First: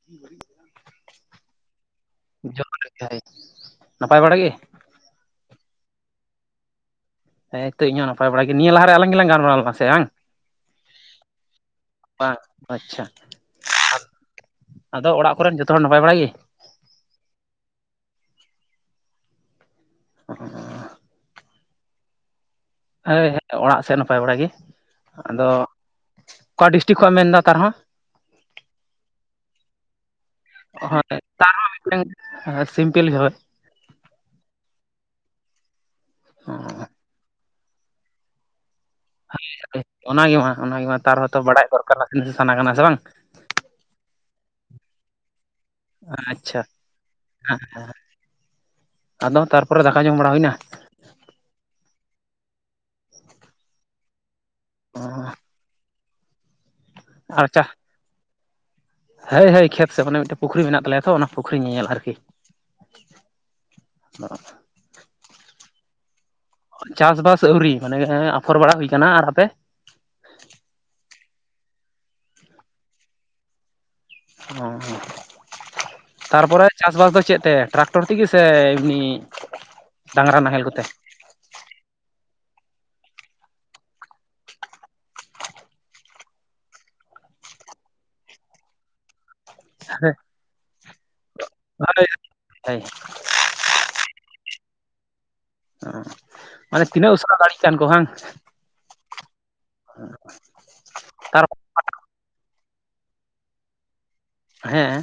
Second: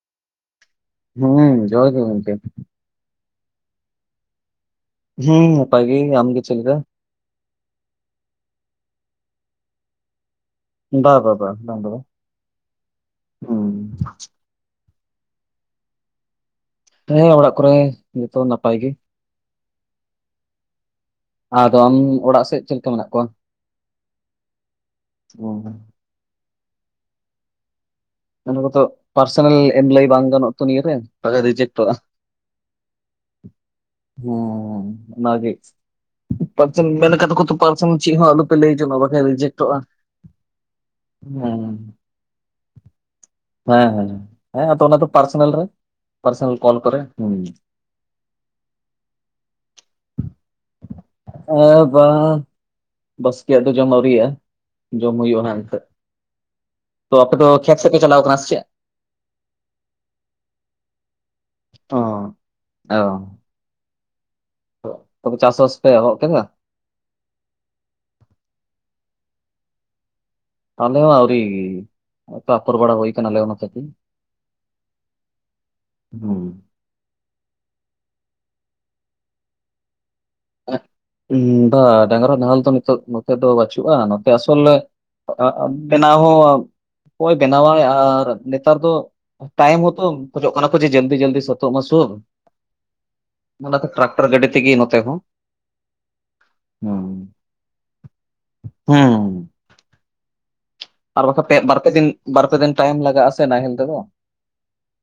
[inaudible] ᱦᱩᱸ ᱡᱚᱦᱟᱨ ᱜᱮ ᱜᱚᱝᱠᱮ ᱾ [unintelligible] ᱱᱟᱯᱟᱭ ᱵᱟᱲᱟᱜ ᱜᱮ? ᱦᱩᱸ ᱱᱟᱯᱟᱭ ᱜᱮ ᱟᱢ ᱜᱮ ᱪᱮᱞᱮᱠᱟ? ᱦᱮᱸ ᱛᱚ ᱤᱧ ᱦᱚᱸ ᱱᱟᱯᱟᱭ ᱵᱟᱲᱟ ᱜᱮ ᱱᱤᱭᱟᱹ ᱞᱟᱦᱟ ᱨᱮ ᱟᱞᱟᱝ ᱜᱮᱞᱟᱝ ᱜᱟᱞᱢᱟᱨᱟᱣ ᱞᱮᱱᱟ ᱥᱮ ᱵᱟᱝ? ᱵᱟ ᱵᱟ ᱵᱟ ᱵᱟᱝ ᱫᱚ ᱵᱟ ᱵᱟᱝ ᱟᱪᱪᱷᱟ ᱦᱩᱸ ᱟᱫᱚ ᱚᱲᱟᱜ ᱠᱚᱨᱮᱱ ᱡᱚᱛᱚ ᱦᱚᱲ ᱱᱟᱯᱟᱭ ᱵᱟᱲᱟᱭ ᱜᱤ? ᱦᱮᱸ ᱚᱲᱟᱜ ᱠᱚᱨᱮ ᱡᱷᱚᱛᱚ ᱱᱟᱯᱟᱭ ᱜᱮ ᱾ ᱚᱻ ᱟᱫᱚ ᱟᱢ ᱚᱲᱟᱜ ᱥᱮᱫ ᱪᱮᱫ ᱞᱮᱠᱟ ᱢᱮᱱᱟᱜ ᱠᱚᱣᱟ? ᱦᱳᱭ [unintelligible] ᱚᱲᱟᱜ ᱥᱮᱫ ᱱᱟᱯᱟᱭ ᱵᱟᱲᱟ ᱜᱮ ᱚ, ᱟᱫᱚ ᱚᱠᱟ ᱰᱤᱥᱴᱤᱠ ᱠᱷᱚᱡ ᱮᱢ ᱢᱮᱱᱫᱟ ᱛᱟᱣᱨᱮᱦᱚᱸ? ᱚᱱᱟ ᱠᱚᱫᱚ ᱯᱟᱨᱥᱚᱱᱟᱞ ᱮᱢ‌ ᱞᱟᱹᱭ ᱵᱟᱝ ᱜᱟᱱᱚᱜᱼᱟ ᱛᱚ ᱱᱤᱭᱟᱹ ᱨᱮ ᱦᱳᱭ ᱴᱟᱠᱟ ᱛᱟᱨᱦᱚᱸ ᱨᱤᱡᱮᱠᱴᱚᱜᱼᱟ ᱾ ᱢᱤᱫᱴᱟᱝ ᱥᱤᱢᱯᱤᱞ ᱜᱮ ᱚ ᱚᱱᱟᱜᱮ ᱯᱟᱪᱮ ᱢᱮᱱ ᱠᱟᱫᱟ ᱠᱚᱛᱚ ᱯᱟᱨᱥᱚᱱᱟᱞ ᱪᱮᱫ ᱦᱚ ᱟᱞᱚᱯᱮ ᱞᱟᱹᱭ ᱡᱚᱡᱚᱜ ᱟ ᱾ ᱚᱱᱟᱜᱮ ᱢᱟ ᱚᱱᱟᱜᱮ ᱢᱟ ᱛᱟᱣᱨᱮᱦᱚᱛᱚ ᱦᱩᱸ ᱵᱟᱲᱟᱭ ᱫᱚᱨᱠᱟᱨ ᱥᱟᱱᱟ ᱠᱟᱱᱟ ᱥᱮ ᱵᱟᱝ? ᱦᱮᱸ ᱦᱮᱸ ᱦᱮᱸ ᱟᱫᱚ ᱚᱱᱟ ᱫᱚ ᱯᱟᱨᱥᱚᱱᱟᱞ ᱨᱮ ᱾ ᱟᱪᱪᱷᱟ ᱦᱮᱸ ᱦᱮᱸ ᱟᱫᱚ ᱛᱟᱨᱯᱚᱨᱮ ᱫᱟᱠᱟ ᱡᱚᱢ ᱵᱟᱲᱟ ᱦᱳᱭᱱᱟ? ᱮ ᱵᱟᱝ ᱵᱟᱥᱠᱮᱭᱟᱜ ᱫᱚ ᱡᱚᱢ ᱟᱹᱣᱨᱤᱭᱟᱜᱼᱟ ᱾ ᱡᱚᱢ ᱦᱩᱭᱩᱜᱼᱟ ᱦᱟᱸᱜ ᱱᱤᱛᱟᱹᱜ ᱾ ᱛᱚ ᱟᱯᱮ ᱟᱨ ᱫᱚ ᱪᱟ ᱠᱷᱮᱛ ᱥᱮᱫ ᱯᱮ ᱪᱟᱞᱟᱣ ᱠᱟᱱᱟ ᱪᱮᱫ? ᱦᱳᱭ ᱦᱳᱭ ᱠᱷᱮᱛ ᱥᱮ ᱢᱟᱱᱮ ᱢᱤᱫᱴᱮᱱ ᱯᱩᱠᱷᱨᱤ ᱢᱮᱱᱟᱜ ᱛᱟᱞᱮᱭᱟ ᱛᱚ ᱚᱱᱟ ᱯᱩᱠᱷᱨᱤ ᱧᱮᱧᱮᱞ ᱚ ᱟᱨᱠᱤ ᱾ ᱚ ᱚ ᱛᱚᱵᱮ ᱪᱟᱥ ᱵᱟᱥ ᱯᱮ ᱮᱦᱚᱵ ᱠᱮᱫᱟ? ᱪᱟᱥᱵᱟᱥ ᱟᱹᱣᱨᱤ ᱢᱟᱱᱮ ᱟᱯᱷᱚᱨ ᱵᱟᱲᱟ ᱦᱩᱭ ᱠᱟᱱᱟ ᱟᱨ ᱟᱯᱮ ᱟᱞᱮ ᱦᱚᱸ ᱟᱹᱣᱨᱤ [unintelligible] ᱵᱟᱲᱟ ᱦᱩᱭ ᱠᱟᱱᱟᱞᱮ ᱚᱱᱟ [unintelligible] ᱚ ᱦᱩᱸ᱾ ᱛᱟᱨᱯᱚᱨᱮ ᱪᱟᱥᱵᱟᱥ ᱫᱚ ᱪᱮᱫ ᱛᱮ ᱴᱨᱟᱠᱴᱚᱨ ᱛᱮᱜᱮ ᱥᱮ ᱮᱢᱱᱤ ᱰᱟᱝᱨᱟ ᱱᱟᱦᱮᱞ ᱠᱚᱛᱮ ᱵᱟᱝ ᱰᱟᱝᱨᱟ ᱱᱟᱦᱮᱞ ᱫᱚ ᱱᱤᱛ ᱱᱚᱛᱮ ᱫᱚ ᱵᱟᱪᱩᱜᱼᱟ ᱱᱚᱛᱮ ᱟᱥᱚᱞᱮ ᱵᱮᱱᱟᱣ ᱦᱚᱸ ᱚᱠᱚᱭ ᱵᱮᱱᱟᱣᱟᱭ ᱟᱨ ᱱᱮᱛᱟᱨ ᱫᱚ ᱴᱟᱭᱤᱢ ᱦᱚᱛᱚ ᱠᱷᱚᱡᱚᱜ ᱠᱟᱱᱟ ᱠᱚ ᱡᱮ ᱡᱟᱹᱞᱫᱤ ᱡᱟᱹᱞᱫᱤ ᱥᱟᱹᱛᱚᱜ ᱢᱟ ᱥᱩᱵ ᱦᱳᱭ ᱚᱱᱟᱛᱮ ᱴᱨᱟᱠᱴᱚᱨ ᱜᱟᱹᱰᱤ ᱛᱮ ᱜᱮ ᱱᱚᱛᱮ ᱦᱚᱸ ᱢᱟᱱᱮ ᱦᱩᱸ ᱛᱤᱱᱟᱹᱜ ᱩᱥᱟᱹᱨᱟ ᱫᱟᱲᱮᱭᱟᱜ ᱠᱟᱱᱟ ᱠᱚ ᱵᱟᱝ ᱦᱩᱸ, ᱟᱨ ᱛᱟᱨ ᱵᱟᱠᱷᱟᱱ ᱯᱮ ᱵᱟᱨ ᱯᱮ ᱫᱤᱱ ᱵᱟᱨ ᱯᱮ ᱫᱤᱱ ᱴᱟᱭᱤᱢ ᱞᱟᱜᱟᱜᱼᱟ ᱥᱮ ᱱᱟᱦᱮᱞ ᱛᱮᱫᱚ ᱦᱮᱸ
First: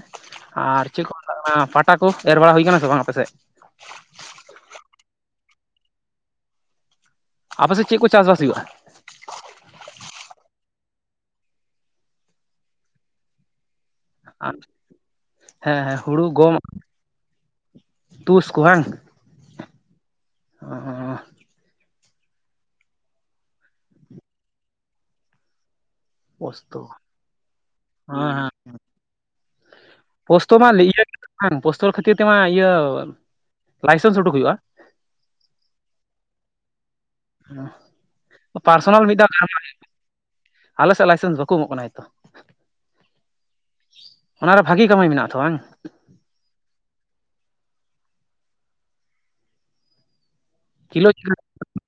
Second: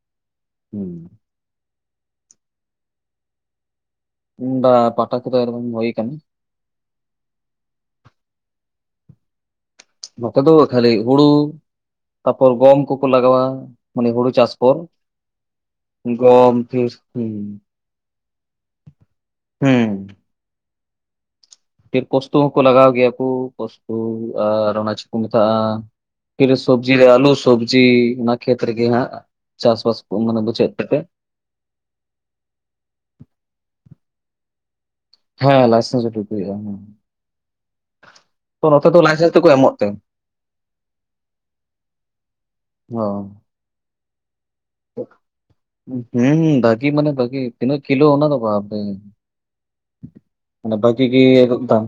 ᱟᱨ ᱦᱩᱸ, ᱪᱮᱫ ᱠᱚ ᱢᱮᱛᱟᱜ ᱠᱟᱱᱟ ᱯᱟᱴᱟ ᱠᱚ ᱮᱨ ᱵᱟᱲᱟ ᱦᱩᱭ ᱟᱠᱟᱱᱟ ᱥᱮ ᱵᱟᱝ ᱟᱯᱮᱥᱮᱫ ᱵᱟ ᱯᱟᱴᱟ ᱠᱚᱫᱚ ᱮᱨ ᱵᱟᱝ ᱦᱩᱭ ᱠᱟᱱᱟ ᱟᱯᱮᱥᱮᱫ ᱪᱮᱫ ᱠᱚ ᱪᱟᱥᱵᱟᱥ ᱦᱩᱭᱩᱜᱼᱟ ᱱᱚᱛᱮ ᱫᱚ ᱠᱷᱟᱹᱞᱤ ᱦᱩᱲᱩ ᱛᱟᱯᱚᱨ ᱜᱚᱢ ᱠᱚᱠᱚ ᱞᱟᱜᱟᱣᱟ ᱢᱟᱱᱮ ᱦᱩᱲᱩ ᱪᱟᱥ ᱦᱮᱸ ᱠᱚ ᱦᱮᱸ ᱦᱩᱲᱩ ᱜᱚᱢ ᱯᱷᱥ ᱦᱚ ᱛᱩᱥ ᱦᱮᱸ ᱚ ᱯᱷᱤᱨ ᱯᱚᱥᱛᱩ ᱦᱚᱸᱠᱚ ᱞᱟᱜᱟᱣ ᱜᱮᱭᱟ ᱠᱚ ᱯᱚᱥᱛᱩ ᱟᱨ ᱚᱱᱟ ᱪᱮᱫ ᱠᱚ ᱢᱮᱛᱟᱜᱼᱟ ᱯᱷᱤᱨ ᱯᱳᱥᱛᱳ ᱥᱚᱵᱽᱡᱤ ᱨᱮ ᱟᱭᱞᱩ ᱥᱚᱵᱽᱡᱤ ᱚᱱᱟ ᱠᱷᱮᱛ ᱨᱮ ᱜᱮ ᱦᱟᱸᱜ ᱪᱟᱥ ᱵᱟᱥ ᱯᱳᱥᱴᱚᱨ ᱢᱟ ᱤᱭᱟᱹ ᱵᱟᱝ ᱯᱳᱥᱴᱳ ᱠᱷᱟᱹᱛᱤᱨ ᱛᱮᱢᱟ ᱤᱭᱟᱹ ᱞᱟᱭᱥᱮᱱᱥ ᱩᱰᱩᱠ ᱦᱩᱭᱩᱜᱼᱟ ᱦᱮᱸ ᱞᱟᱭᱥᱮᱱᱥ ᱩᱰᱩᱠ ᱦᱩᱭᱩᱜᱼᱟ ᱦᱮᱸ ᱛᱚ ᱱᱚᱛᱮ ᱫᱚ ᱯᱟᱨᱥᱚᱱᱟᱞ ᱢᱤᱫ ᱫᱷᱟᱣ ᱞᱟᱭᱥᱮᱱᱥ ᱫᱚᱠᱚ ᱮᱢᱚᱜ ᱛᱮ [unintelligible] ᱟᱞᱮ ᱥᱮᱫ ᱞᱟᱭᱥᱮᱱ ᱵᱟᱠᱚ ᱮᱢᱚᱜ ᱠᱟᱱᱟ ᱮᱠᱚ ᱦᱚᱸ ᱚ ᱚᱱᱟᱨᱮ ᱵᱷᱟᱹᱜᱤ ᱠᱟᱹᱢᱤ ᱢᱮᱱᱟᱜ ᱛᱚ ᱵᱟᱝ ᱦᱩᱸ ᱦᱩᱸ ᱵᱟᱹᱜᱤ ᱢᱟᱱᱮ ᱵᱷᱟᱹᱜᱤ ᱛᱤᱱᱟᱹᱜ ᱠᱤᱞᱳ ᱚᱱᱟ ᱫᱚ ᱵᱟᱯᱮ ᱵᱟᱹᱠᱤ ᱠᱤᱞᱳ [unintelligible]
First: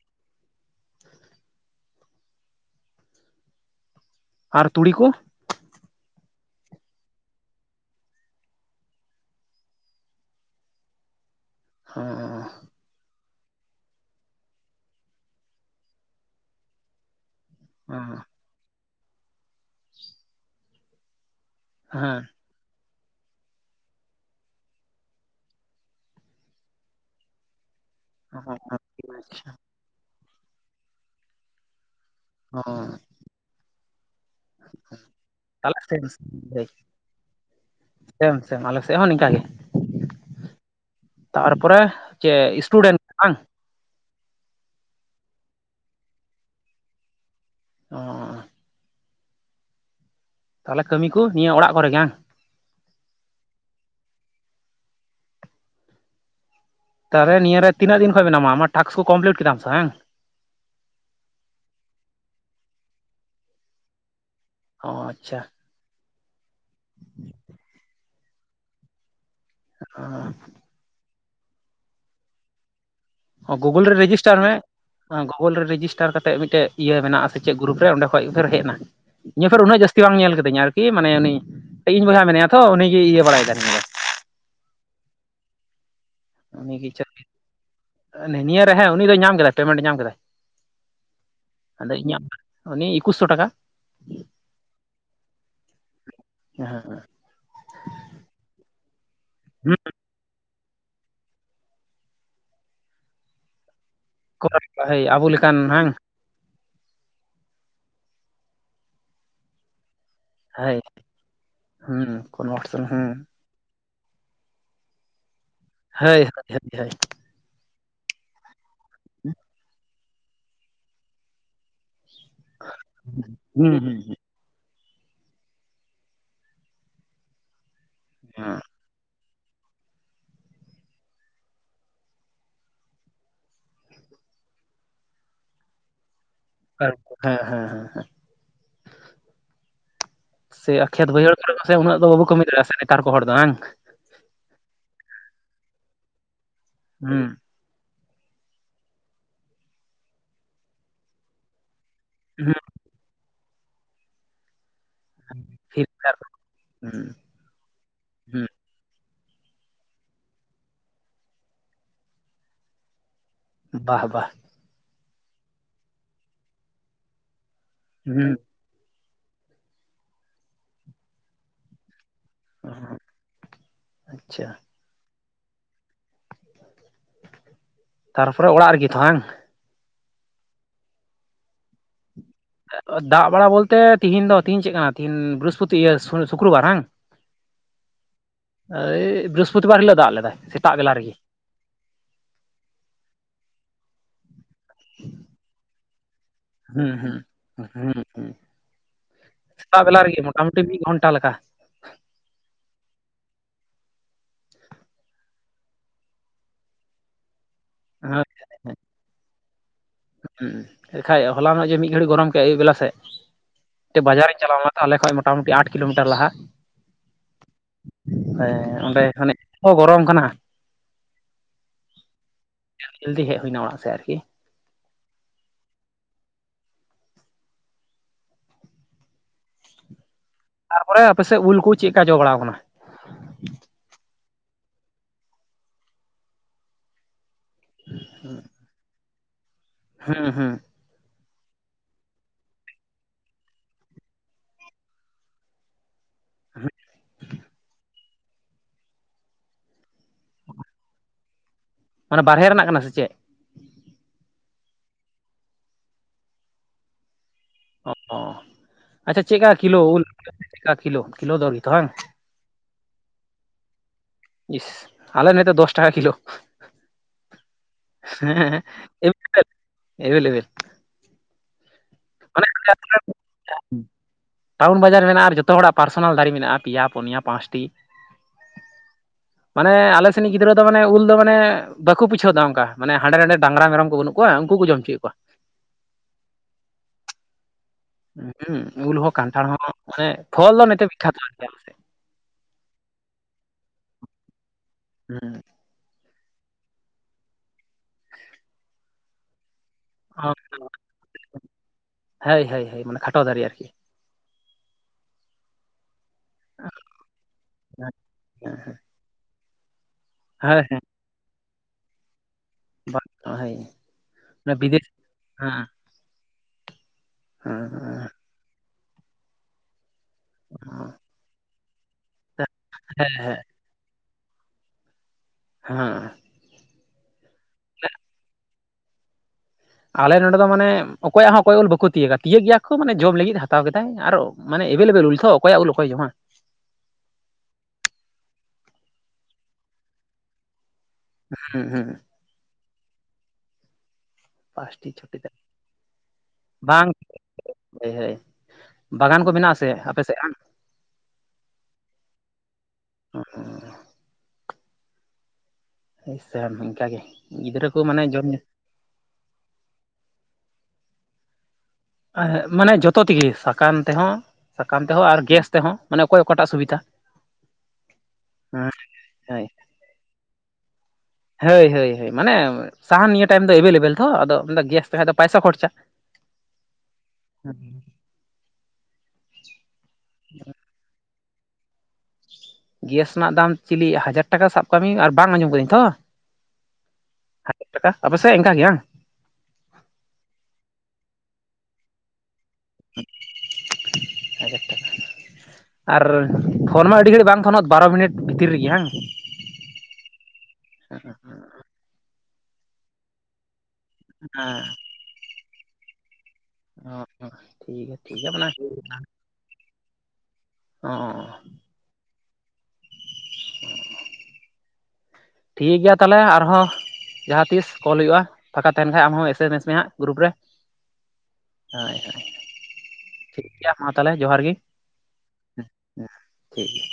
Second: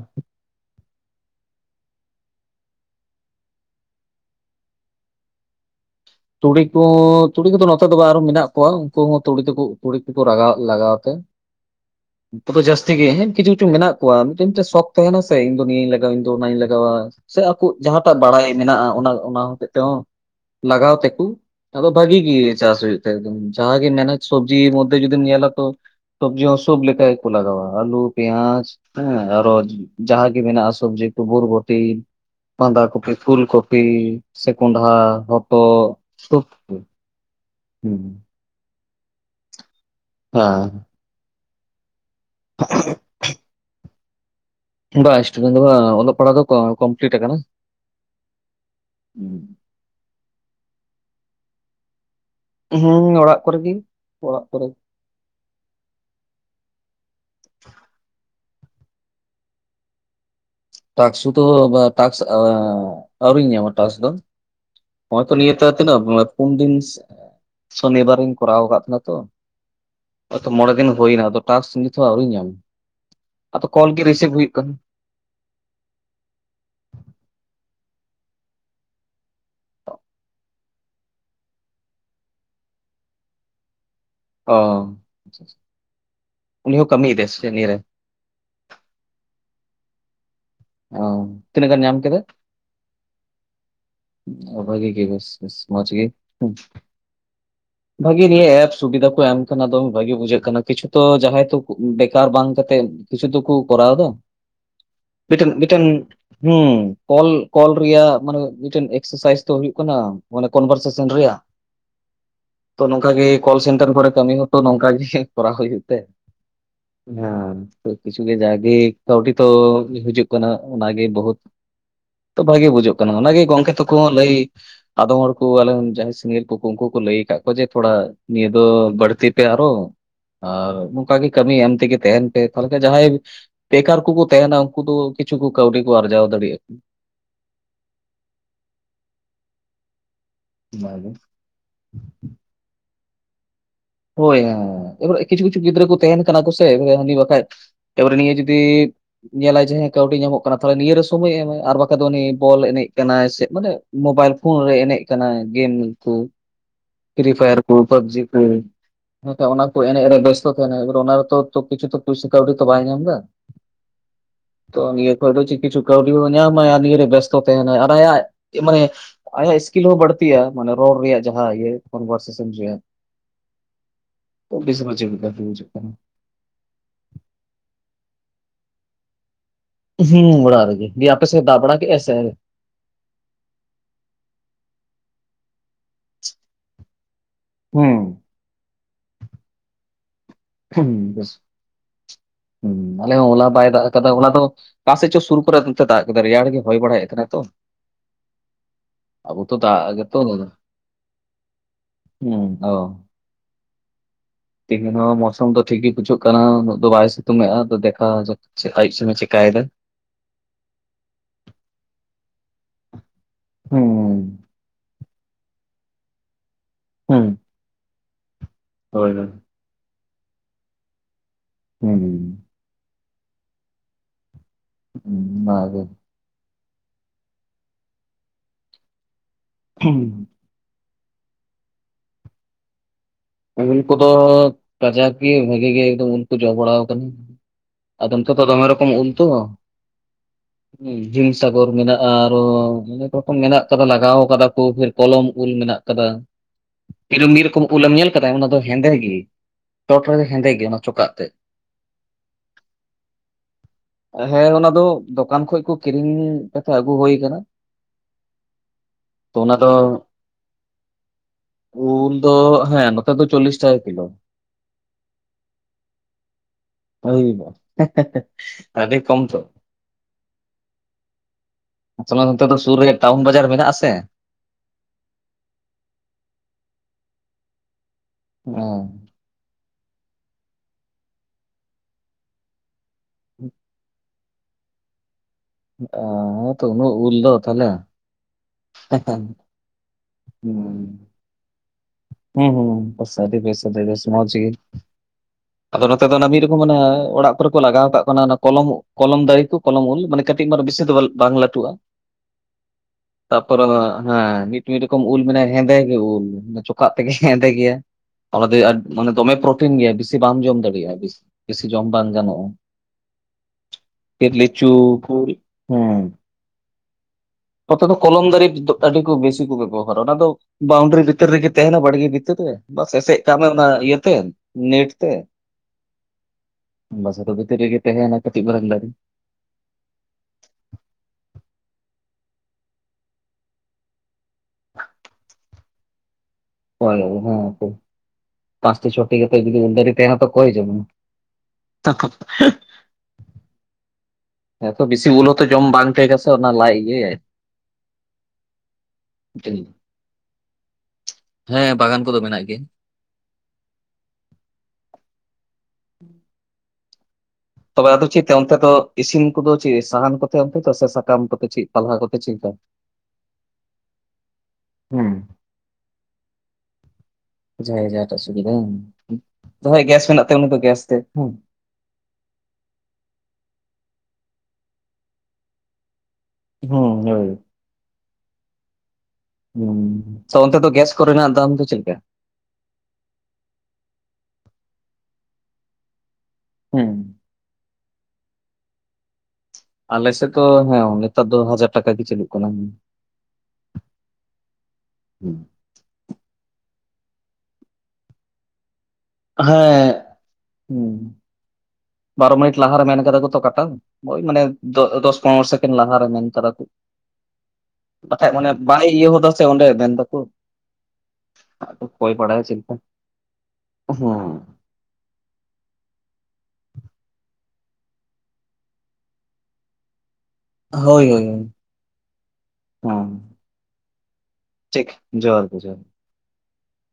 ᱟᱨ ᱛᱩᱲᱤ ᱠᱚ ᱛᱩᱲᱤ ᱠᱚ ᱛᱩᱲᱤ ᱠᱚᱫᱚ ᱱᱚᱛᱮ ᱫᱚ ᱟᱨᱦᱚᱸ ᱢᱮᱱᱟᱜ ᱠᱚᱣᱟ ᱩᱱᱠᱩ ᱦᱚᱸ ᱛᱩᱲᱤ ᱛᱮᱠᱚ ᱛᱩᱲᱤ ᱛᱮᱠᱚ ᱞᱟᱜᱟᱣ ᱞᱟᱜᱟᱣ ᱛᱮ ᱦᱮᱸ ᱠᱚ ᱡᱟᱹᱥᱛ ᱛᱤ ᱜᱮ ᱦᱮᱸ ᱠᱤᱪᱷᱩ ᱠᱤᱪᱷᱩ ᱢᱮᱱᱟᱜ ᱠᱚᱣᱟ ᱢᱤᱫᱴᱮᱱ ᱢᱤᱫᱴᱟᱱ ᱥᱚᱠ ᱛᱟᱦᱮᱱᱟ ᱥᱮ ᱤᱧ ᱫᱚ ᱱᱤᱭᱟᱹᱧ ᱞᱟᱜᱟᱣᱟ ᱤᱧ ᱫᱚ ᱚᱱᱟᱧ ᱞᱟᱜᱟᱣᱟ ᱥᱮ ᱟᱠᱚ ᱡᱟᱦᱟᱸᱴᱟᱜ ᱦᱮᱸ ᱵᱟᱲᱟᱭ ᱢᱮᱱᱟᱜᱼᱟ ᱚᱱᱟ ᱚᱱᱟ ᱦᱚᱛᱮᱜ ᱛᱮᱦᱚᱸ ᱞᱟᱜᱟᱣ ᱛᱮ ᱟᱫᱚ ᱵᱷᱟᱹᱜᱤ ᱜᱮ ᱪᱟᱥ ᱦᱩᱭᱩᱜ ᱛᱟᱭ ᱮᱠᱫᱚᱢ ᱡᱟᱜ ᱜᱮ ᱢᱮᱱᱟ ᱥᱚᱵᱽᱡᱤ ᱢᱚᱫᱽᱫᱷᱮ ᱡᱩᱫᱤᱢ ᱧᱮᱞᱟ ᱛᱚ ᱥᱚᱵᱽᱡᱤ ᱦᱚᱸ ᱥᱚᱵᱽ ᱞᱮᱠᱟ ᱜᱮ ᱠᱚ ᱞᱟᱜᱟᱣᱟ ᱟᱹᱞᱩ ᱯᱮᱸᱭᱟᱡᱽ ᱦᱮᱸ ᱟᱨᱚ ᱡᱟᱦᱟᱸ ᱜᱮ ᱢᱮᱱᱟᱜᱼᱟ ᱥᱚᱵᱽᱡᱤ ᱠᱩ ᱵᱩᱨ ᱵᱚᱴᱤ ᱵᱟᱸᱫᱟ ᱟᱞᱮ ᱠᱚᱯᱤ ᱯᱷᱩᱞ ᱠᱚᱯᱤ ᱥᱮ ᱠᱚᱸᱰᱷᱟ ᱦᱚᱛᱚᱫ ᱥᱮᱱ ᱥᱚᱵ ᱥᱮᱢ ᱦᱩᱸ ᱥᱮᱢ ᱟᱞᱮ ᱥᱮᱫ ᱦᱚᱸ ᱱᱤᱝᱠᱟ ᱜᱮ ᱦᱮᱸ ᱛᱟᱨᱯᱚᱨᱮ ᱡᱮ ᱤᱥᱴᱩᱰᱮᱱᱴ ᱠᱟᱱᱟ ᱵᱟᱝ ᱵᱟ ᱮᱥᱴᱩᱰᱮᱱᱴ ᱵᱟ ᱚᱞᱚᱜ ᱯᱟᱲᱦᱟᱣ ᱫᱚ ᱠᱚᱢᱯᱞᱤᱴ ᱟᱠᱟᱱᱟ ᱠᱟᱱᱟ ᱚ ᱦᱩᱢ ᱛᱟᱦᱚᱞᱮ ᱠᱟᱹᱢᱤ ᱠᱚ ᱱᱤᱭᱟᱹ ᱚᱲᱟᱜ ᱠᱚᱨᱮ ᱜᱮ ᱦᱮᱸ ᱚᱲᱟᱜ ᱠᱚᱨᱮᱜᱤ ᱚᱲᱟᱜ ᱠᱚᱨᱮ ᱛᱟᱦᱚᱞᱮ ᱱᱤᱭᱟᱹ ᱨᱮ ᱛᱤᱱᱟᱹᱜ ᱫᱤᱱ ᱠᱷᱚᱡ ᱢᱮᱱᱟᱢᱟ ᱟᱢᱟᱜ ᱴᱟᱥᱠ ᱠᱚ ᱠᱚᱢᱯᱞᱤᱴ ᱠᱮᱫᱟᱢ ᱥᱮ ᱵᱟᱝ ᱴᱟᱠᱥᱩ ᱫᱚ ᱵᱟ ᱴᱟᱠᱥ ᱟᱹᱣᱨᱤᱧ ᱧᱟᱢᱟ ᱴᱟᱠᱥ ᱫᱚ ᱚ ᱦᱚᱸᱜ-ᱚᱭ ᱛᱚ ᱟᱪᱪᱷᱟ ᱱᱤᱭᱟᱹ ᱛᱚ ᱟᱨ ᱛᱤᱱᱟᱸᱜ [unintelligible] ᱯᱩᱱ ᱫᱤᱱ ᱥᱚᱱᱤᱵᱟᱨᱤᱧ ᱠᱚᱨᱟᱣ ᱟᱠᱟᱫ ᱛᱟᱦᱮᱸᱱᱟ ᱛᱚ ᱚᱭᱛᱚ ᱢᱚᱲᱮ ᱫᱤᱱ ᱦᱚᱭ ᱱᱟ ᱟᱫᱚ ᱴᱟᱥᱠ ᱱᱤᱛ ᱦᱚᱸ ᱟᱹᱣᱨᱤᱧ ᱧᱟᱢᱟ ᱟᱫᱚ ᱠᱚᱞ ᱜᱮ ᱨᱤᱥᱤᱵᱷ ᱦᱩᱭᱩᱜ ᱠᱟᱱᱟ ᱜᱩᱜᱳᱞ ᱨᱮ ᱨᱮᱡᱤᱥᱴᱟᱨ ᱠᱟᱛᱮᱫ ᱢᱤᱫᱴᱮᱡ ᱤᱭᱟᱹ ᱢᱮᱱᱟᱜᱼᱟ ᱥᱮ ᱪᱮᱫ ᱜᱨᱩᱯ ᱨᱮ ᱚᱸᱰᱮ ᱠᱷᱚᱡ ᱯᱷᱮᱨ ᱦᱮᱡ ᱮᱱᱟ ᱤᱧᱟ ᱯᱷᱮᱨ ᱩᱱᱟᱹᱜ ᱡᱟᱹᱥᱛᱤ ᱵᱟᱝ ᱧᱮᱞ ᱠᱮᱫᱟᱹᱧ ᱟᱨᱠᱤ ᱢᱟᱱᱮ ᱩᱱᱤ ᱤᱧ ᱵᱚᱭᱦᱟ ᱢᱮᱱᱟᱭᱟ ᱛᱚ ᱩᱱᱤ ᱜᱮ ᱤᱭᱟᱹ ᱵᱟᱲᱟᱭᱮᱫᱟ [unintelligible] ᱚ [unintelligible] ᱫᱚ ᱩᱱᱤ ᱩᱱᱤᱜᱮ ᱦᱚᱸ ᱠᱟᱹᱢᱤᱭᱮᱫᱟᱭ ᱥᱮ ᱱᱤᱭᱟ ᱨᱮ ᱱᱤᱭᱟᱹ ᱨᱮ ᱦᱮᱸ ᱩᱱᱤ ᱫᱚᱭ ᱧᱟᱢ ᱠᱮᱫᱟᱭ ᱯᱮᱢᱮᱱᱴ ᱧᱟᱢ ᱠᱮᱫᱟᱭ ᱚ ᱛᱤᱱᱟᱹᱜ ᱜᱟᱱ ᱾, ᱟᱫᱚ ᱧᱟᱢ ᱤᱧᱟᱼᱼ ᱠᱮᱫᱟ ᱟ. ᱱᱤ ᱤᱠᱩᱥᱥᱚ ᱴᱟᱠᱟᱼᱼ ᱟ ᱵᱷᱟ. ᱜᱮ ᱜᱮ ᱵᱮᱥ ᱵᱮᱥ ᱢᱚᱡᱽ ᱜᱮ ᱦᱮᱸ ᱾ ᱵᱷᱟ. ᱜᱮ ᱱᱤᱭᱟᱹ ᱮᱯ ᱥᱩᱵᱤᱫᱷᱟ ᱠᱚ ᱮᱢ ᱟᱠᱟᱱᱟ ᱦᱩᱸ ᱫᱚᱢᱮ ᱵᱷᱟ. ᱜᱤ ᱵᱩᱡᱷᱟᱹᱜ ᱠᱟᱱᱟ ᱠᱤᱪᱷᱩ ᱾ ᱛᱚ ᱡᱟᱦᱟᱸᱭ ᱛᱚ, ᱵᱮᱠᱟᱨ ᱵᱟᱝ ᱠᱟᱛᱮᱜ ᱠᱤᱪᱷᱩ ᱫᱚᱠᱚ ᱠᱚᱨᱟᱣ ᱮᱫᱟ ᱠᱚᱨᱟᱣ ᱠᱚ ᱦᱳᱭ ᱟᱵᱚ ᱾ ᱢᱤᱫᱴᱮᱱ ᱞᱮᱠᱟᱱ ᱢᱤᱫᱴᱮᱱ ᱦᱟᱝ ᱦᱩᱸ ᱠᱚᱞ, ᱠᱚᱞ ᱨᱮᱭᱟᱜ ᱢᱟᱱᱮᱼᱼ ᱢᱤᱫᱴᱮᱱ ᱮᱠᱥᱥᱟᱭᱤᱡᱽ ᱛᱚ ᱦᱩᱭᱩᱜ ᱠᱟᱱᱟᱮ ᱦᱳᱭ ᱠᱚᱱᱵᱷᱟᱨᱥᱮᱥᱚᱱ ᱨᱮᱭᱟᱜ ᱦᱩᱸ ᱠᱳᱱᱳ ᱦᱚᱲ ᱛᱚ ᱦᱩᱸ ᱱᱚᱝᱠᱟᱜᱮᱼᱼ ᱠᱚᱞ ᱥᱮᱱᱴᱟᱨ ᱠᱚᱨᱮ ᱠᱟᱹᱢᱤ ᱦᱚᱸᱛᱚ ᱱᱚᱝᱠᱟ ᱜᱮ ᱠᱚᱨᱟᱣ ᱦᱩᱭᱩᱜ ᱾ ᱦᱟ. ᱭ, ᱦᱟ. ᱟ. ᱭᱼᱼ ᱦᱮᱸ ᱠᱤᱪᱷᱩ ᱜᱮ ᱡᱟᱜᱮ ᱠᱟᱹᱣᱰᱤ ᱛᱚ ᱦᱤᱡᱩᱜ ᱠᱟᱱᱟ ᱚᱱᱟᱜᱮ ᱵᱟ. ᱦᱩᱛᱼᱼ ᱛᱚ ᱵᱷᱟ. ᱜᱮ ᱵᱩᱡᱩᱜ ᱠᱟᱱᱟ ᱚᱱᱟᱜᱮ ᱜᱚᱝᱠᱮ ᱦᱩᱸ ᱛᱟᱠᱚ ᱦᱩᱸ ᱦᱚᱸᱼᱼ ᱦᱩᱸ ᱠᱟ. ᱭ ᱟᱫᱚᱢ ᱦᱚᱲ ᱠᱚ ᱟᱞᱮ ᱨᱮᱱ ᱡᱟᱦᱟᱸᱭ ᱥᱤᱱᱤᱭᱟᱨ ᱠᱚᱠᱚ ᱩᱱᱠᱩ ᱦᱚᱸᱠᱚ ᱞᱟᱹᱭ ᱟᱠᱟᱫ ᱠᱚᱣᱟ ᱾ ᱠᱚ ᱡᱮ ᱛᱷᱚᱲᱟ ᱱᱤᱭᱟᱹ ᱦᱮᱸ ᱫᱚ ᱵᱟ. ᱲᱛᱤ ᱯᱮ ᱟᱨᱚ ᱾ ᱟᱨ ᱱᱝᱠᱟ ᱜᱮ ᱠᱟᱹᱢᱤ ᱮᱢ ᱛᱮᱜᱮ ᱛᱟᱦᱮᱱ ᱯᱮ ᱛᱟᱦᱚᱞᱮ ᱠᱷᱟᱷ ᱡᱟᱦᱟᱸᱭᱼᱼ ᱯᱮᱠᱟᱨ ᱠᱚᱠᱚ ᱛᱟᱦᱮᱱᱟ ᱩᱱᱠᱩ ᱫᱚ ᱠᱤᱪᱷᱩ ᱠᱚ ᱠᱟᱹᱣᱰᱤ ᱠᱚ ᱟᱨᱡᱟᱣ ᱫᱟᱲᱮᱭᱟᱜᱼᱟ ᱾ ᱦᱮᱸᱻᱦᱮᱸᱻᱦᱮᱸᱻᱦᱮᱸ ᱾ ᱥᱮ ᱚᱱᱟᱜᱮ ᱠᱷᱮᱛ ᱵᱟᱹᱭᱦᱟᱹᱲ ᱠᱚᱨᱮ ᱠᱚ ᱥᱮ ᱩᱱᱟᱹᱜ ᱫᱚ ᱵᱟᱵᱚᱱ ᱠᱟᱹᱢᱤ ᱫᱟᱲᱮᱭᱟᱜᱼᱟ ᱥᱮ ᱱᱮᱛᱟᱨ ᱠᱚ ᱦᱚᱲ ᱫᱚ ᱟᱝ ᱾ ᱦᱳᱭ ᱦᱮᱸ, ᱠᱤᱪᱷᱩ ᱠᱤᱪᱷᱩ ᱜᱤᱫᱽᱨᱟᱹ ᱠᱚ ᱛᱟᱦᱮᱱ ᱠᱟᱱᱟ ᱠᱚ ᱥᱮ ᱦᱟᱱᱤ ᱦᱩᱸ ᱵᱟᱠᱷᱟᱭᱼᱼ ᱮ ᱯᱚᱨᱮ ᱱᱤᱭᱟᱹ ᱡᱩᱫᱤ ᱧᱮᱞᱟᱭ ᱡᱟᱦᱟᱸᱭ ᱠᱟᱹᱣᱰᱤ ᱧᱟᱢᱚᱜ ᱠᱟᱱᱟ ᱛᱟᱦᱚᱞᱮ ᱱᱤᱭᱟᱹᱟᱹᱨᱮ ᱥᱚᱢᱚᱭ ᱮᱢᱟᱭ ᱟᱨ ᱵᱟᱝᱼᱼ ᱚᱠᱟ ᱫᱚ ᱩᱱᱤ ᱵᱚᱞ ᱦᱩᱸ ᱮᱱᱮᱡ ᱠᱟᱱᱟᱭ ᱥᱮ ᱢᱟᱱᱮ, ᱢᱳᱵᱟᱭᱤᱞ ᱯᱷᱳᱱ ᱨᱮ ᱮᱱᱮᱡᱼᱼ ᱠᱟᱱᱟᱭ ᱜᱮᱢ ᱠᱚ ᱯᱷᱤᱞᱴᱟᱨ ᱦᱩᱸ ᱯᱷᱤᱨᱤ ᱯᱷᱟᱭᱟᱨ ᱠᱚ ᱯᱟᱵᱽᱡᱤ ᱠᱚ ᱦᱩᱸ ᱾ ᱦᱮᱸ ᱛᱚ ᱚᱱᱟ ᱠᱚ ᱮᱱᱮᱡ ᱨᱮ ᱵᱮᱥᱛᱚ ᱛᱟᱦᱮᱱᱟᱭ ᱟᱜᱟᱨ ᱚᱱᱟ ᱨᱮᱛᱚ ᱛᱚ ᱠᱪᱷᱩ ᱛᱚ ᱯᱩᱭᱥᱟᱹ ᱠᱟᱹᱣᱰᱤ ᱛᱚ ᱵᱟᱭ ᱧᱟᱢ ᱮᱫᱟ ᱾ ᱵᱟᱦ - ᱵᱟᱦ ᱾ ᱛᱚ ᱱᱤᱭᱟᱹ ᱠᱷᱚᱱ ᱫᱚ ᱪᱮᱫ ᱠᱤᱪᱷᱩ ᱠᱟᱹᱣᱰᱤ ᱦᱚᱸ ᱧᱟᱢᱟᱭ ᱟᱨ ᱱᱤᱭᱟᱹ ᱨᱮ ᱵᱮᱥᱛᱚ ᱛᱟᱦᱮᱱᱟ ᱟᱨ ᱟᱭᱟᱜᱼᱼ ᱦᱩᱸ ᱪᱮᱫ ᱢᱟᱱᱮ, ᱟᱭᱟᱜ ᱥᱠᱤᱞ ᱦᱚᱸ ᱵᱟᱹᱲᱛᱤᱜ-ᱟ ᱢᱟᱱᱮ ᱨᱚᱲ ᱨᱮᱭᱟᱜ ᱡᱟᱦᱟᱸ ᱤᱭᱟᱹ ᱠᱚᱱᱵᱷᱟᱨ ᱥᱮᱥᱚᱱ ᱨᱮᱭᱟᱜ ᱾ ᱟᱪᱪᱷᱟ ᱛᱚ ᱵᱤᱥ ᱯᱟᱪᱤᱥ ᱵᱟᱜᱷᱟ ᱜᱮ ᱵᱩᱡᱷᱟᱹᱜ ᱠᱟᱱᱟ᱾ ᱛᱟᱨᱯᱚᱨᱮ ᱚᱲᱟᱜ ᱨᱮᱜᱮ ᱛᱚ ᱵᱟᱝ ᱾ ᱦᱩᱸ ᱚᱲᱟᱜ ᱨᱮᱜᱮ ᱤᱭᱟ. ᱟᱯᱮ ᱥᱮᱫ ᱫᱟᱜ ᱵᱟᱲᱟ ᱠᱮᱜ-ᱟ ᱥᱮ ᱫᱟᱜ ᱵᱟᱲᱟ ᱵᱚᱞᱛᱮ ᱛᱤᱦᱤᱧ ᱫᱚ ᱛᱤᱦᱤᱧ ᱪᱮᱫ ᱠᱟᱱᱟ ᱛᱤᱦᱤᱧ ᱵᱤᱨᱟ. ᱥᱯᱚᱛᱤᱣᱟᱨ ᱤᱭᱟᱹ ᱥᱩᱠᱩᱨᱣᱟᱨ ᱵᱟᱝ ᱾ ᱩᱸ ᱾ ᱮᱭ ᱵᱤᱨᱟ. ᱥᱯᱚᱛᱤᱣᱟᱨ ᱦᱤᱞᱳ ᱫᱟᱜ ᱞᱮᱫᱟᱭ ᱾ ᱦᱩᱸ ᱵᱟ. ᱥ, ᱦᱩᱸ ᱟᱞᱮ ᱦᱚᱸ ᱦᱚᱞᱟ ᱵᱟᱭ ᱫᱟᱜ ᱠᱟᱫᱟ ᱚᱱᱟ ᱫᱚᱼᱼ ᱚᱠᱟᱥᱮᱫ ᱪᱚ ᱥᱩᱨ ᱠᱚᱨᱮ ᱱᱚᱛᱮ ᱫᱟᱜ ᱠᱮᱫᱟᱭ ᱨᱮᱭᱟᱲ ᱜᱮ ᱦᱚᱭ ᱵᱟᱲᱟᱭᱮᱫ ᱠᱟᱱᱟ ᱛᱚ ᱾ ᱦᱮᱸ ᱦᱮᱸ ᱟᱵᱚ ᱛᱚ ᱫᱟᱜ ᱜᱮ ᱛᱚ ᱦᱩᱸ ᱢᱤᱫ ᱜᱷᱚᱱᱴᱟ ᱞᱮᱠᱟ ᱚ ᱾ ᱛᱤᱦᱤᱧ ᱦᱚᱸ ᱢᱳᱥᱚᱢ ᱫᱚ ᱴᱷᱤᱠ ᱜᱮ ᱵᱩᱡᱷᱟᱹᱜ ᱠᱟᱱᱟ ᱩᱱᱟᱹᱜ ᱫᱚ ᱵᱟᱭ ᱥᱤᱛᱩᱝ ᱮᱼᱟ ᱟᱫᱚ ᱫᱮᱠᱷᱟ ᱦᱮᱸ ᱡᱟᱭ ᱾ ᱪᱮ ᱟ. ᱭᱩ ᱥᱮᱱᱮ ᱪᱮᱠᱟᱭᱮᱫᱟ ᱾ ᱦᱩᱸ ᱮᱱᱠᱷᱟᱡ ᱦᱚᱞᱟ ᱱᱚᱜ ᱡᱮ ᱢᱤᱫ ᱜᱷᱟᱹᱲᱤᱡ ᱜᱚᱨᱚᱢ ᱠᱮᱫ ᱟᱹᱭᱩᱵ ᱵᱮᱞᱟ ᱥᱮᱫ ᱢᱤᱫᱴᱮᱡ ᱦᱩᱸ ᱵᱟᱡᱟᱨᱤᱧ ᱪᱟᱞᱟᱣ ᱞᱮᱱᱟ ᱾ ᱛᱚ ᱟᱞᱮ ᱠᱷᱚᱡ ᱢᱚᱴᱟᱢᱩᱴᱤ ᱟᱴ ᱠᱤᱞᱳᱢᱤᱴᱟᱨ ᱞᱟᱦᱟ ᱾ ᱩᱸ ᱾ ᱦᱮᱸ ᱚᱸᱰᱮ ᱠᱷᱟ. ᱱᱤ ᱠᱚ ᱜᱚᱨᱚᱢ ᱠᱟᱱᱟ ᱾ ᱦᱩᱸᱼᱦᱩᱸ ᱾ ᱡᱟ. ᱞᱫᱤ ᱦᱮᱡ ᱦᱩᱭ ᱮᱱᱟ ᱚᱲᱟᱜ ᱥᱮᱫ ᱨᱮᱜᱤ ᱾ ᱦᱩᱸ ᱚᱱᱟᱜᱮ ᱾ ᱦᱩᱸ ᱾ ᱛᱟᱨᱯᱚᱨᱮ ᱟᱯᱮᱥᱮᱫ ᱩᱞ ᱠᱚ ᱪᱮᱫᱞᱮᱠᱟ ᱡᱚ ᱵᱟᱲᱟᱣᱟᱠᱟᱱᱟ ᱾ ᱩᱞ ᱠᱚᱫᱚ, ᱠᱟᱡᱟᱠ ᱜᱮ ᱵᱷᱟᱹᱜᱤ ᱜᱮ ᱮᱠᱫᱚᱢ ᱩᱞ ᱠᱚ ᱡᱚ ᱵᱟᱲᱟᱣᱟᱠᱟᱱᱟ ᱾ ᱟᱫᱚ ᱱᱚᱛᱮ ᱫᱚ ᱫᱚᱢᱮ ᱨᱚᱠᱚᱢ ᱩᱞ ᱛᱚ ᱾ ᱦᱩᱸ-ᱦᱩᱸ ᱾ ᱦᱮ ᱡᱷᱤᱢ ᱥᱟᱜᱚᱨ ᱢᱮᱱᱟᱜᱼᱟ ᱟᱨᱚ ᱚᱱᱮ ᱨᱚᱠᱚᱢ ᱢᱮᱱᱟᱜ ᱠᱟᱫᱟ ᱞᱟᱜᱟᱣ ᱠᱟᱫᱟ ᱠᱚ ᱯᱷᱤᱨ ᱠᱚᱞᱚᱢ ᱩᱞ ᱢᱮᱱᱟᱜ ᱾ ᱟᱠᱟᱫᱟ ᱾ᱮᱠᱫᱚᱢ ᱢᱤᱫ ᱨᱚᱠᱚᱢ ᱩᱞᱮᱢ ᱧᱮᱞ ᱟᱠᱟᱫᱟ? ᱚᱱᱟ ᱫᱚ ᱦᱮᱸᱫᱮ ᱜᱮ ᱴᱚᱴ ᱨᱮᱫᱚ ᱦᱮᱸᱫᱮ ᱜᱮ ᱚᱱᱟ ᱪᱚᱠᱟᱜ ᱛᱮ ᱢᱟᱱᱮ ᱵᱟᱨᱦᱮ ᱨᱮᱱᱟᱜ ᱠᱟᱱᱟ ᱥᱮ ᱪᱮᱫ ᱦᱮᱸ ᱚᱱᱟ ᱫᱚ ᱫᱚᱠᱟᱱ ᱠᱷᱚᱡ ᱠᱚ ᱠᱤᱨᱤᱧ ᱠᱟᱛᱮᱜ ᱟᱹᱜᱩ ᱦᱳᱭ ᱟᱠᱟᱱᱟ ᱚ ᱟᱪᱪᱷᱟ ᱪᱮᱫᱠᱟ ᱫᱚ ᱠᱤᱞᱳ ᱩᱞ ᱪᱮᱫ ᱞᱮᱠᱟ ᱠᱤᱞᱳ ᱠᱤᱞᱳ ᱫᱚᱨ ᱜᱮᱛᱚ ᱵᱟᱝ ᱛᱚ ᱦᱮᱸ ᱱᱚᱛᱮ ᱫᱚ ᱪᱚᱞᱞᱤᱥ ᱴᱟᱠᱟ ᱠᱤᱞᱳ ᱟᱞᱮ ᱱᱛᱮ ᱫᱚᱥ ᱴᱟᱠᱟ ᱠᱤᱞᱳ ᱦᱩᱭ ᱦᱮᱸ ᱜᱚᱫᱚᱜ-ᱟ ᱟᱰᱤ ᱠᱚᱢ ᱮᱵᱮᱞ ᱛᱚ ᱮᱵᱮᱞ ᱮᱵᱮᱞ ᱟᱥᱚᱞᱮ ᱱᱚᱛᱮ ᱢᱟᱱᱮ ᱫᱚ ᱥᱩᱨ ᱨᱮᱜᱮ ᱴᱟᱣᱩᱱ ᱵᱟᱡᱟᱨ ᱢᱮᱱᱟᱜ ᱟ-ᱥᱮ ᱴᱟᱣᱩᱱ ᱵᱟᱡᱟᱨ ᱢᱮᱱᱟᱜᱼᱟ ᱟᱨ ᱡᱚᱛᱚ ᱦᱚᱲᱟᱜ ᱯᱟᱨᱥᱚᱱᱟᱞ ᱫᱟᱨᱮ ᱢᱮᱱᱟᱜᱼᱟ ᱯᱮᱭᱟ ᱯᱩᱱᱭᱟ ᱯᱟᱸᱪᱴᱤ ᱦᱚᱸ ᱢᱟᱱᱮ ᱟᱞᱮ ᱥᱮᱫ ᱨᱤᱱ ᱜᱤᱫᱽᱨᱟᱹ ᱫᱚ ᱢᱟᱱᱮ ᱩᱞ ᱫᱚ ᱢᱟᱱᱮ ᱵᱟᱠᱚ ᱯᱩᱪᱷᱟᱹᱣ ᱮᱫᱟ ᱚᱱᱠᱟ ᱢᱟᱱᱮ ᱦᱟᱸᱰᱮ ᱱᱟᱰᱮ ᱰᱟᱝᱨᱟ ᱢᱮᱨᱚᱢ ᱠᱚ ᱵᱟᱹᱱᱩᱜ ᱠᱚᱣᱟ ᱩᱱᱠᱩ ᱠᱚ ᱡᱚᱢ ᱦᱚᱭᱮᱫ ᱠᱚᱣᱟ ᱛᱚ ᱩᱞ ᱫᱚ ᱛᱟᱦᱚᱞᱮ ᱩᱞ ᱦᱚᱸ ᱠᱟᱱᱴᱷᱟᱲ ᱦᱚᱸ ᱢᱟᱱᱮ ᱯᱷᱚᱞ ᱦᱩᱸ ᱫᱚ ᱱᱤᱛᱮ ᱵᱤᱠᱠᱷᱟᱛ ᱜᱮᱭᱟ ᱦᱩᱸ ᱦᱩᱸ ᱯᱟᱥᱛᱮ ᱫᱚ ᱜᱮ ᱦᱮᱸ ᱟᱫᱚ ᱱᱚᱛᱮ ᱫᱚ ᱚᱱᱟ ᱢᱤᱫ ᱨᱚᱠᱚᱢ ᱢᱟᱱᱮ ᱚᱲᱟᱜ ᱠᱚᱨᱮ ᱠᱚ ᱞᱟᱜᱟᱣ ᱠᱟᱜ ᱠᱟᱱᱟ ᱚᱱᱟ ᱠᱚᱞᱚᱢ ᱠᱚᱞᱚᱢ ᱫᱟᱨᱮ ᱠᱚ ᱠᱚᱞᱚᱢ ᱢᱟᱱᱮ ᱠᱟᱹᱴᱤᱡ ᱢᱟᱨ ᱵᱤᱥᱮᱥ ᱫᱚ ᱵᱟᱝ ᱞᱟᱹᱴᱩᱜᱼᱟ ᱦᱳᱭ ᱦᱳᱭ ᱦᱳᱭ ᱢᱟᱱᱮ ᱠᱷᱟᱴᱚ ᱫᱟᱨᱮ ᱛᱟᱯᱚᱨ ᱟᱨᱠᱤ ᱦᱮᱸ ᱢᱤᱫ ᱨᱚᱠᱚᱢ ᱩᱞ ᱢᱮᱱᱟᱜᱼᱟ ᱱᱤᱭᱟ ᱦᱮᱸᱫᱮ ᱜᱮ ᱩᱞ ᱪᱚᱠᱟᱜ ᱛᱮᱜᱮ ᱦᱮᱸᱫᱮ ᱜᱮᱭᱟ ᱫᱚ ᱢᱟᱱᱮ ᱫᱚᱢᱮ ᱜᱮᱭᱟ ᱵᱮᱥᱤ ᱵᱟᱢ ᱡᱚᱢ ᱦᱳᱭ ᱦᱮᱸ ᱫᱟᱲᱮᱭᱟᱜᱼᱟ ᱵᱮᱥᱤ ᱡᱚᱢ ᱵᱟᱝ ᱜᱟᱱᱚᱜᱼᱟ ᱦᱳᱭ ᱮᱞ ᱚᱱᱟ ᱪᱩ ᱵᱤᱫᱮᱥ ᱯᱩᱲ ᱦᱮᱸ ᱦᱮᱸ ᱱᱚᱛᱮ ᱫᱚ ᱠᱚᱞᱚᱢ ᱫᱟᱨᱮ ᱟᱹᱰᱤ ᱠᱚ ᱵᱮᱥᱤ ᱠᱚ ᱵᱮᱵᱚᱦᱟᱨᱟ ᱚᱱᱟ ᱫᱚ ᱵᱟᱣᱩᱱᱰᱟᱨᱤ ᱵᱷᱤᱛᱤᱨ ᱨᱮ ᱛᱟᱦᱮᱱᱟ ᱵᱟᱲᱜᱮ ᱵᱷᱤᱛᱤᱨ ᱨᱮ ᱵᱟᱥ ᱦᱮᱸ ᱮᱥᱮᱫ ᱠᱟᱜ ᱢᱮ ᱚᱱᱟ ᱤᱭᱟᱹᱛᱮ ᱱᱮᱴ ᱛᱮ ᱦᱮᱸ ᱵᱟᱥ ᱵᱷᱤᱛᱤᱨ ᱨᱮᱜᱮ ᱛᱟᱸᱦᱮᱱᱟ ᱠᱟᱴᱤᱡ ᱢᱟᱨᱟᱝ ᱫᱟᱨᱤ ᱟᱞᱮ ᱱᱚᱸᱰᱮ ᱫᱚ ᱢᱟᱱᱮ ᱚᱠᱚᱭᱟᱜ ᱦᱚᱸ ᱚᱠᱚᱭ ᱩᱞ ᱵᱟᱠᱚ ᱛᱤᱭᱩᱜᱟ ᱛᱤᱭᱟᱹᱜ ᱜᱮᱭᱟ ᱠᱚ ᱢᱟᱱᱮ ᱡᱚᱢ ᱞᱟᱹᱜᱤᱫ ᱦᱟᱛᱟᱣ ᱠᱮᱫᱟᱭ ᱟᱨ ᱢᱟᱱᱮ ᱮᱵᱟᱭᱞᱮᱵᱟᱞ ᱦᱩᱭ ᱠᱚᱜᱼᱟ ᱚᱠᱚᱭᱟᱜ ᱩᱞ ᱚᱠᱚᱭ ᱡᱚᱢᱟ ᱦᱚᱭ ᱦᱮᱸ ᱯᱟᱸᱪᱴᱤ ᱪᱷᱚᱴᱤ ᱠᱟᱛᱮ ᱡᱩᱫᱤ ᱩᱞ ᱫᱟᱨᱮ ᱛᱟᱸᱦᱮᱱᱟ ᱚᱠᱚᱭ ᱡᱚᱢᱟ ᱦᱮᱸ ᱦᱮᱸ ᱦᱮᱸ ᱦᱮ ᱦᱮᱸ ᱛᱚ ᱯᱟᱸᱪᱴᱤ ᱵᱮᱥᱤ ᱪᱷᱚᱴᱤ ᱩᱞ ᱦᱚᱸᱛᱚ ᱡᱚᱢ ᱵᱟᱝ ᱴᱷᱤᱠᱟ ᱥᱮ ᱚᱱᱟ ᱞᱟᱡ ᱵᱟᱝ ᱜᱮ ᱦᱳᱭ ᱦᱳᱭ ᱵᱟᱜᱟᱱ ᱠᱚ ᱢᱮᱱᱟᱜ ᱟᱥᱮ ᱟᱯᱮ ᱥᱮᱫ ᱦᱮᱸ ᱵᱟᱜᱟᱱ ᱠᱚᱫᱚ ᱢᱮᱱᱟᱜ ᱜᱮᱭᱟ ᱥᱮᱢ ᱤᱱᱠᱟᱹ ᱜᱮ ᱛᱚᱵᱮ ᱟᱫᱚ ᱪᱤᱛ ᱚᱱᱛᱮ ᱫᱚ ᱤᱥᱤᱱ ᱠᱚᱫᱚ ᱪᱮᱫ ᱥᱟᱦᱟᱱ ᱠᱚᱛᱮ ᱥᱮ ᱥᱟᱠᱟᱢ ᱠᱚᱛᱮ ᱪᱮᱫ ᱯᱟᱞᱦᱟ ᱠᱚᱛᱮ ᱪᱮᱫ ᱞᱮᱠᱟ ᱢᱟᱱᱮ ᱡᱚᱛᱚ ᱛᱮᱜᱮ ᱥᱟᱠᱟᱢ ᱛᱮᱦᱚᱸ ᱥᱟᱠᱟᱢ ᱛᱮᱦᱚᱸ ᱦᱩᱸ ᱟᱨ ᱜᱮᱥ ᱛᱮᱦᱚᱸ ᱢᱟᱱᱮ ᱚᱠᱚᱭ ᱚᱠᱟᱴᱟᱜ ᱥᱩᱵᱤᱫᱷᱟ ᱡᱟᱦᱟᱸ ᱡᱟᱦᱟᱸᱴᱟᱜ ᱥᱩᱵᱤᱫᱟ ᱦᱳᱭ ᱫᱚ ᱜᱮᱥ ᱢᱮᱱᱟᱜ ᱛᱟᱭ ᱩᱱᱤ ᱫᱚ ᱜᱮᱥ ᱛᱮ ᱦᱮᱸ ᱦᱳᱭ ᱦᱳᱭ ᱦᱳᱭ ᱢᱟᱱᱮ ᱥᱟᱦᱟᱱ ᱱᱤᱭᱟᱹ ᱴᱟᱭᱤᱢ ᱫᱚ ᱮᱵᱮᱞᱮᱵᱮᱞ ᱛᱚ ᱟᱫᱚ ᱜᱮᱥ ᱛᱮᱱᱟᱜ ᱫᱚ ᱯᱚᱭᱥᱟ ᱠᱷᱚᱨᱪᱟ ᱦᱩᱸ ᱦᱳᱭ ᱦᱮ ᱦᱚᱸ ᱚᱱᱛᱮ ᱫᱚ ᱜᱮᱥ ᱠᱚᱨᱮᱱᱟᱜ ᱫᱟᱢ ᱫᱚ ᱪᱮᱫ ᱞᱮᱠᱟ ᱜᱮᱥ ᱨᱮᱱᱟᱜ ᱫᱟᱢ ᱪᱤᱞᱤ ᱦᱟᱡᱟᱨ ᱴᱟᱠᱟ ᱥᱟᱵ ᱠᱟᱜ ᱢᱮ ᱟᱨ ᱵᱟᱝ ᱟᱸᱡᱚᱢ ᱟᱠᱟ ᱫᱟᱹᱧ ᱛᱚ ᱦᱮᱸ ᱴᱟᱠᱟ ᱟᱯᱮ ᱥᱮᱫ ᱚᱱᱠᱟ ᱜᱮ ᱵᱟᱝ ᱟᱞᱮ ᱥᱮᱫ ᱫᱚ ᱦᱮᱸ ᱱᱮᱛᱟᱨ ᱫᱚ ᱦᱟᱡᱟᱨ ᱴᱟᱠᱟ ᱜᱮ ᱪᱟᱞᱩᱜ ᱠᱟᱱᱟ ᱦᱩᱸ ᱦᱟᱡᱟᱨ ᱴᱟᱠᱟ ᱟᱨ ᱯᱷᱳᱱ ᱢᱟ ᱟᱹᱰᱤ ᱜᱷᱟᱹᱲᱤᱡ ᱵᱟᱝ ᱛᱟᱦᱮᱱᱚᱜ ᱵᱟᱨᱚ ᱢᱤᱱᱤᱴ ᱵᱷᱤᱛᱤᱨ ᱨᱮᱜᱮ ᱵᱟᱝ ᱦᱮᱸ ᱵᱟᱨᱚ ᱢᱤᱱᱤᱴ ᱞᱟᱦᱟ ᱨᱮ ᱢᱮᱱ ᱟᱠᱟᱫᱟ ᱠᱚ ᱛᱚ ᱠᱟᱴᱟᱣ ᱳᱭ ᱢᱟᱱᱮ ᱦᱮᱸ ᱫᱚᱥ ᱯᱚᱱᱨᱚ ᱥᱮᱠᱮᱱᱰ ᱞᱟᱦᱟ ᱨᱮ ᱢᱮᱱ ᱟᱠᱟᱫᱟ ᱠᱚ᱾ ᱚ ᱟᱪᱪᱷᱟ ᱴᱷᱤᱠ ᱴᱷᱤᱠ ᱜᱤᱭᱟ ᱵᱟᱠᱷᱟᱡ ᱢᱟᱱᱮ ᱵᱟᱭ ᱤᱭᱟᱹ [unintelligible] ᱦᱚᱫᱟ ᱚᱸᱰᱮ ᱢᱮᱱ ᱫᱚᱠᱚ ᱚ ᱚᱠᱚᱭ ᱵᱟᱲᱟᱭ ᱪᱮᱞᱠᱟ ᱦᱮᱸ, ᱴᱷᱤᱠ ᱜᱮᱭᱟ ᱛᱟᱦᱚᱞᱮ ᱟᱨ ᱦᱚᱸ ᱡᱟᱦᱟᱸ ᱛᱤᱥ ᱠᱚᱞ ᱦᱩᱭᱩᱜᱼᱟ ᱯᱷᱟᱠᱟ ᱛᱟᱦᱮᱱ ᱠᱷᱟᱱ ᱟᱢ ᱦᱚᱸ ᱮᱥ ᱮᱢ ᱮᱥ ᱢᱮ ᱦᱟᱸᱜ ᱜᱨᱩᱯ ᱨᱮ᱾ ᱦᱳᱭ ᱦᱳᱭ ᱦᱳᱭ ᱦᱳᱭ ᱦᱮᱸ ᱴᱷᱤᱠ ᱜᱮᱭᱟ ᱢᱟ ᱛᱟᱦᱚᱞᱮ ᱡᱚᱦᱟᱨ ᱜᱮ᱾ ᱴᱷᱤᱠ ᱡᱚᱦᱟᱨ ᱜᱮ ᱦᱮᱸ ᱡᱚᱦᱟᱨ᱾ ᱦᱮᱸ ᱴᱷᱤᱠ ᱜᱮᱭᱟ᱾